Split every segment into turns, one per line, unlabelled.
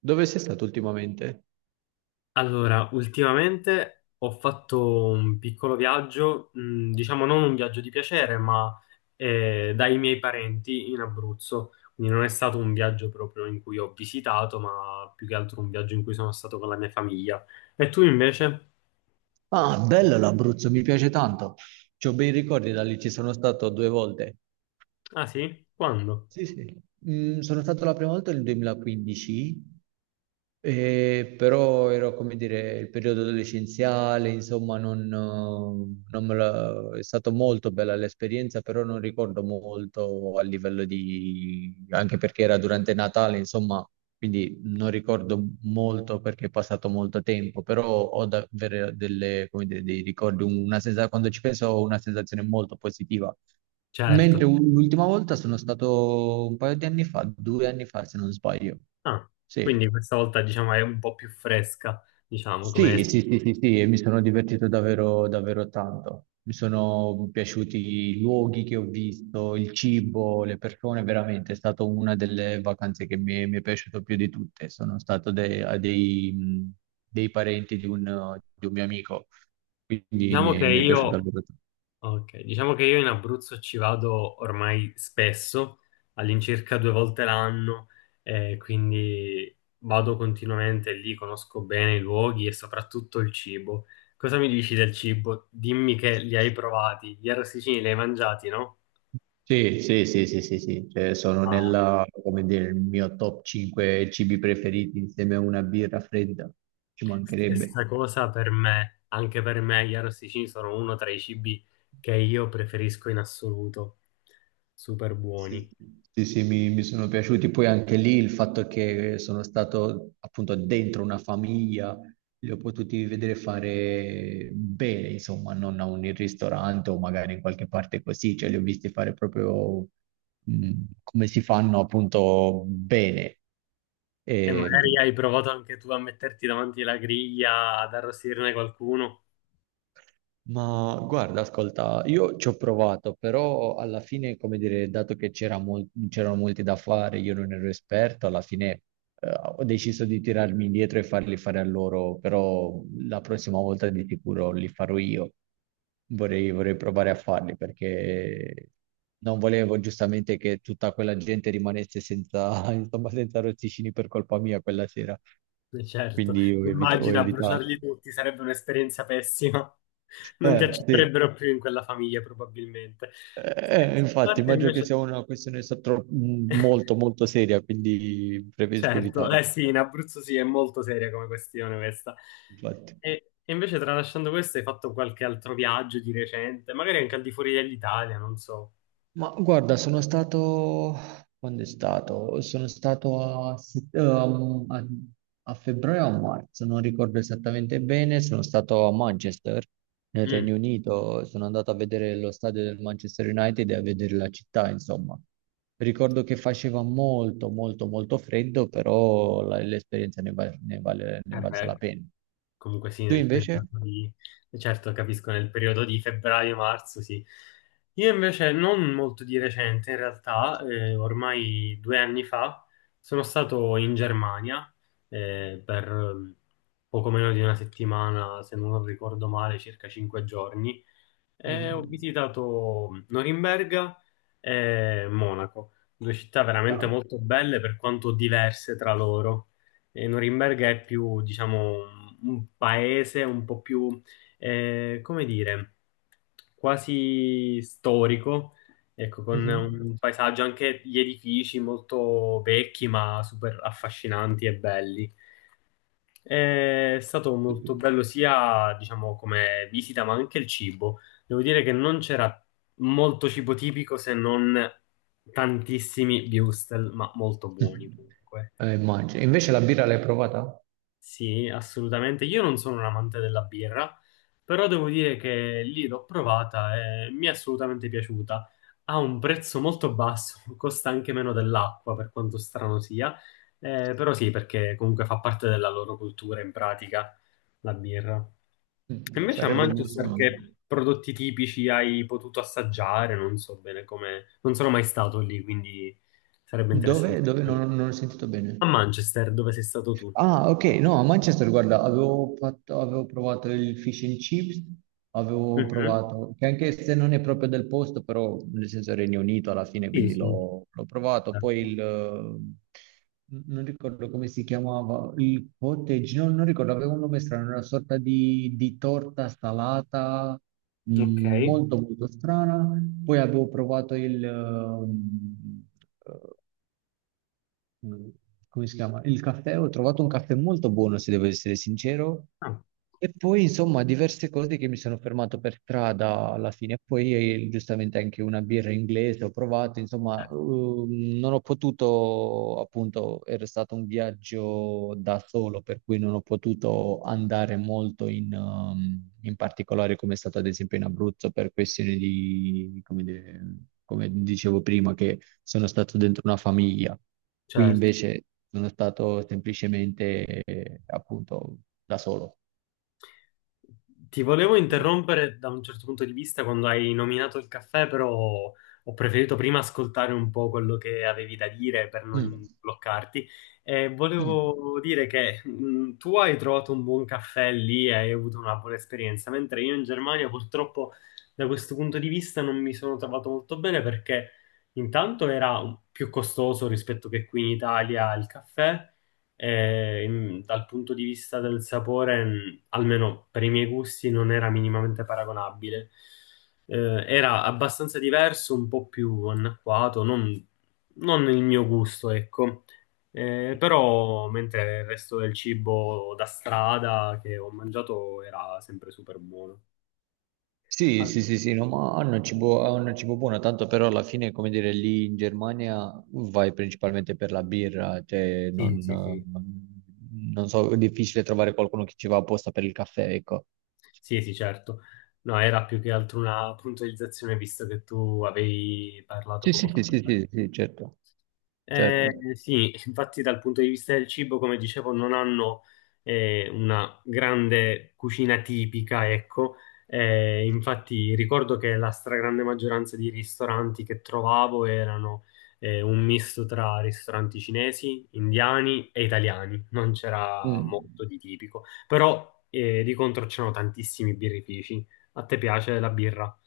Dove sei stato ultimamente?
Allora, ultimamente ho fatto un piccolo viaggio, diciamo non un viaggio di piacere, ma dai miei parenti in Abruzzo. Quindi non è stato un viaggio proprio in cui ho visitato, ma più che altro un viaggio in cui sono stato con la mia famiglia. E tu invece?
Ah, bello l'Abruzzo, mi piace tanto. C'ho bei ricordi da lì, ci sono stato due volte.
Ah sì? Quando?
Sì, sì. Sono stato la prima volta nel 2015. E però era come dire il periodo adolescenziale, insomma, non, non me la- è stata molto bella l'esperienza, però non ricordo molto a livello di, anche perché era durante Natale, insomma, quindi non ricordo molto perché è passato molto tempo, però ho davvero delle, come dire, dei ricordi, quando ci penso ho una sensazione molto positiva.
Certo.
Mentre l'ultima volta sono stato un paio di anni fa, due anni fa se non sbaglio.
Ah,
Sì.
quindi questa volta diciamo è un po' più fresca, diciamo
Sì,
come...
sì, sì, sì, sì, e mi sono divertito davvero, davvero tanto. Mi sono piaciuti i luoghi che ho visto, il cibo, le persone, veramente è stata una delle vacanze che mi è piaciuto più di tutte. Sono stato a dei parenti di un mio amico, quindi mi
Diciamo che
è, mi è piaciuto
io
davvero tanto.
Ok, diciamo che io in Abruzzo ci vado ormai spesso, all'incirca due volte l'anno, quindi vado continuamente lì, conosco bene i luoghi e soprattutto il cibo. Cosa mi dici del cibo? Dimmi che li hai provati, gli arrosticini li hai mangiati, no?
Sì, sì, sì, sì, sì, sì. Cioè, sono
Ah,
nella, come dire, il mio top cinque cibi preferiti insieme a una birra fredda, ci mancherebbe.
stessa cosa per me, anche per me gli arrosticini sono uno tra i cibi che io preferisco in assoluto, super buoni.
Sì, sì, sì, mi sono piaciuti. Poi anche lì il fatto che sono stato appunto dentro una famiglia, li ho potuti vedere fare bene, insomma, non a un ristorante o magari in qualche parte così, cioè li ho visti fare proprio mh, come si fanno appunto bene.
E
Ehm,
magari hai provato anche tu a metterti davanti la griglia, ad arrostirne qualcuno.
Ma guarda, ascolta, io ci ho provato, però alla fine, come dire, dato che c'erano molti da fare, io non ero esperto, alla fine ho deciso di tirarmi indietro e farli fare a loro, però la prossima volta di sicuro li farò io. Vorrei provare a farli perché non volevo giustamente che tutta quella gente rimanesse senza, insomma, senza rossicini per colpa mia quella sera,
Certo,
quindi ho
immagina
evitato.
bruciarli tutti, sarebbe un'esperienza pessima. Non ti
Sì.
accetterebbero più in quella famiglia, probabilmente. Scherzi a
Infatti,
parte
immagino che
invece,
sia una questione molto, molto seria, quindi preferisco
certo,
evitare.
eh sì, in Abruzzo sì, è molto seria come questione questa.
Infatti.
E invece, tralasciando questo, hai fatto qualche altro viaggio di recente, magari anche al di fuori dell'Italia, non so.
Ma guarda, sono stato... Quando è stato? Sono stato a, set- um, a- a febbraio o a marzo, non ricordo esattamente bene, sono stato a Manchester, nel
Mm.
Regno Unito, sono andato a vedere lo stadio del Manchester United e a vedere la città, insomma. Ricordo che faceva molto, molto, molto freddo, però l'esperienza ne, va- ne vale, ne
Eh
valsa
beh,
la pena.
comunque sì,
Tu
nel
invece?
periodo di... Certo, capisco, nel periodo di febbraio-marzo, sì. Io invece, non molto di recente, in realtà, ormai 2 anni fa, sono stato in Germania per poco meno di una settimana, se non ricordo male, circa 5 giorni, e ho
Mhm.
visitato Norimberga e Monaco, due città veramente
Ah,
molto belle per quanto diverse tra loro. E Norimberga è più, diciamo, un paese un po' più, come dire, quasi storico, ecco, con un paesaggio, anche gli edifici molto vecchi, ma super affascinanti e belli. È stato molto
mhm.
bello sia, diciamo, come visita, ma anche il cibo. Devo dire che non c'era molto cibo tipico se non tantissimi würstel, ma molto buoni comunque.
Immagino. Invece la birra l'hai provata?
Sì, assolutamente. Io non sono un amante della birra, però devo dire che lì l'ho provata e mi è assolutamente piaciuta. Ha un prezzo molto basso, costa anche meno dell'acqua, per quanto strano sia. Però sì, perché comunque fa parte della loro cultura in pratica la birra. E invece a
Sarebbe il mio
Manchester
sogno.
che prodotti tipici hai potuto assaggiare? Non so bene come... Non sono mai stato lì, quindi sarebbe
Dove?
interessante
Dove? Non,
capire.
non ho sentito
A
bene.
Manchester, dove sei stato tu?
Ah, ok, no, a Manchester, guarda, avevo provato il fish and chips, avevo
Mhm.
provato, che anche se non è proprio del posto, però nel senso Regno Unito alla fine,
Sì,
quindi
sì,
l'ho provato. Poi
certo.
il, non ricordo come si chiamava, il cottage, no, non ricordo, aveva un nome strano, era una sorta di, torta salata,
Ok.
molto molto strana. Poi avevo provato il, mm, come si chiama? Il caffè, ho trovato un caffè molto buono, se devo essere sincero,
Ah,
e poi, insomma, diverse cose che mi sono fermato per strada alla fine. E poi, giustamente, anche una birra inglese ho provato. Insomma,
certo.
non ho potuto, appunto, era stato un viaggio da solo, per cui non ho potuto andare molto in particolare, come è stato ad esempio in Abruzzo, per questioni di, come, dire, come dicevo prima, che sono stato dentro una famiglia. Qui
Certo.
invece sono stato semplicemente, appunto, da solo.
Ti volevo interrompere da un certo punto di vista quando hai nominato il caffè, però ho preferito prima ascoltare un po' quello che avevi da dire per
Mm,
non bloccarti. E
mm.
volevo dire che tu hai trovato un buon caffè lì e hai avuto una buona esperienza, mentre io in Germania purtroppo da questo punto di vista non mi sono trovato molto bene perché intanto era più costoso rispetto che qui in Italia il caffè. E, dal punto di vista del sapore, almeno per i miei gusti, non era minimamente paragonabile. Eh, Era abbastanza diverso, un po' più anacquato, non il mio gusto, ecco. Però, mentre il resto del cibo da strada che ho mangiato era sempre super buono.
Sì,
Ah,
sì, sì, sì, no, ma hanno il cibo buono, tanto però alla fine, come dire, lì in Germania vai principalmente per la birra, cioè
sì,
non,
sì, sì,
eh, non so, è difficile trovare qualcuno che ci va apposta per il caffè, ecco.
sì, sì, certo. No, era più che altro una puntualizzazione, visto che tu avevi parlato
Sì,
poco
sì,
fa.
sì, sì, sì, sì, certo, certo.
Sì, infatti dal punto di vista del cibo, come dicevo, non hanno una grande cucina tipica, ecco. Infatti ricordo che la stragrande maggioranza di ristoranti che trovavo erano un misto tra ristoranti cinesi, indiani e italiani. Non c'era molto
Mm.
di tipico, però di contro c'erano tantissimi birrifici. A te piace la birra?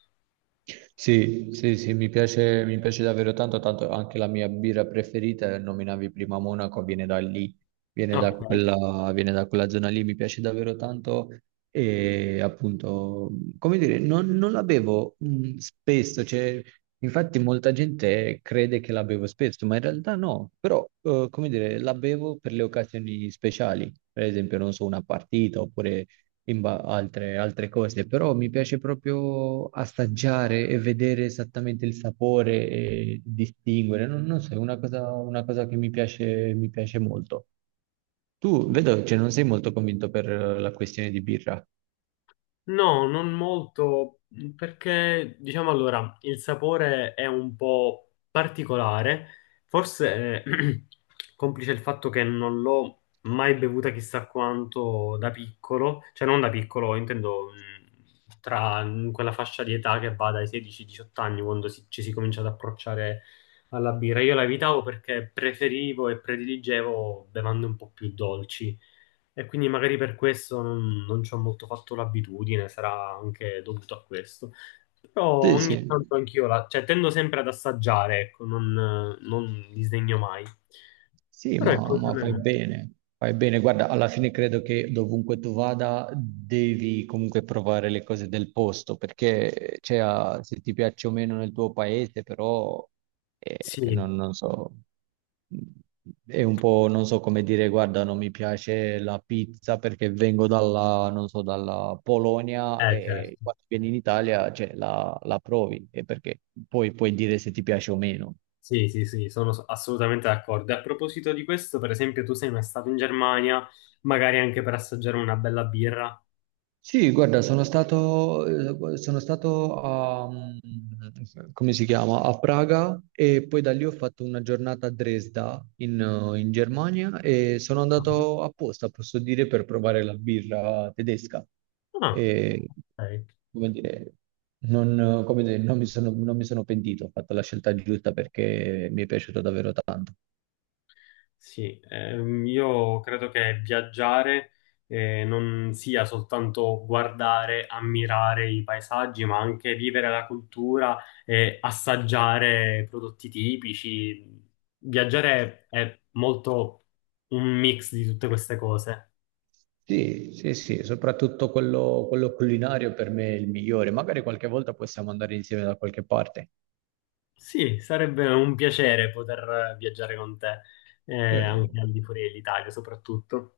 Sì, sì, sì, mi piace davvero tanto, tanto anche la mia birra preferita, nominavi prima Monaco, viene da lì, viene da
Ok.
quella, viene da quella zona lì, mi piace davvero tanto e appunto, come dire, non la bevo spesso, cioè, infatti molta gente crede che la bevo spesso, ma in realtà no, però come dire, la bevo per le occasioni speciali, per esempio, non so, una partita oppure altre cose, però mi piace proprio assaggiare e vedere esattamente il sapore e distinguere. Non so, è una cosa che mi piace molto. Tu vedo che non sei molto convinto per la questione di birra.
No, non molto, perché diciamo allora, il sapore è un po' particolare, forse complice il fatto che non l'ho mai bevuta chissà quanto da piccolo, cioè non da piccolo, intendo tra quella fascia di età che va dai 16-18 anni, quando ci si comincia ad approcciare alla birra. Io la evitavo perché preferivo e prediligevo bevande un po' più dolci. E quindi magari per questo non ci ho molto fatto l'abitudine, sarà anche dovuto a questo. Però
Sì,
ogni
sì.
tanto anch'io la, cioè tendo sempre ad assaggiare, ecco, non disdegno mai.
Sì,
Però
ma,
ecco,
ma
non
fai
è-
bene, fai bene. Guarda, alla fine credo che dovunque tu vada devi comunque provare le cose del posto, perché cioè, ah, se ti piace o meno nel tuo paese, però
sì,
non so, è un po', non so come dire, guarda, non mi piace la pizza perché vengo dalla, non so, dalla Polonia e
certo.
quando vieni in Italia, cioè, la provi, e perché poi puoi dire se ti piace o meno.
Sì, sì, sì, sono assolutamente d'accordo. E a proposito di questo, per esempio, tu sei mai stato in Germania, magari anche per assaggiare una bella birra?
Sì, guarda, sono stato a, come si chiama? A Praga e poi da lì ho fatto una giornata a Dresda in Germania e sono andato apposta, posso dire, per provare la birra tedesca.
Ah,
E,
ok.
come dire, non mi sono pentito, ho fatto la scelta giusta perché mi è piaciuto davvero tanto.
Sì, io credo che viaggiare non sia soltanto guardare, ammirare i paesaggi, ma anche vivere la cultura e assaggiare prodotti tipici. Viaggiare è molto un mix di tutte queste cose.
Sì, sì, sì, soprattutto quello culinario per me è il migliore. Magari qualche volta possiamo andare insieme da qualche parte.
Sì, sarebbe un piacere poter viaggiare con te,
Sì.
anche al di fuori dell'Italia soprattutto.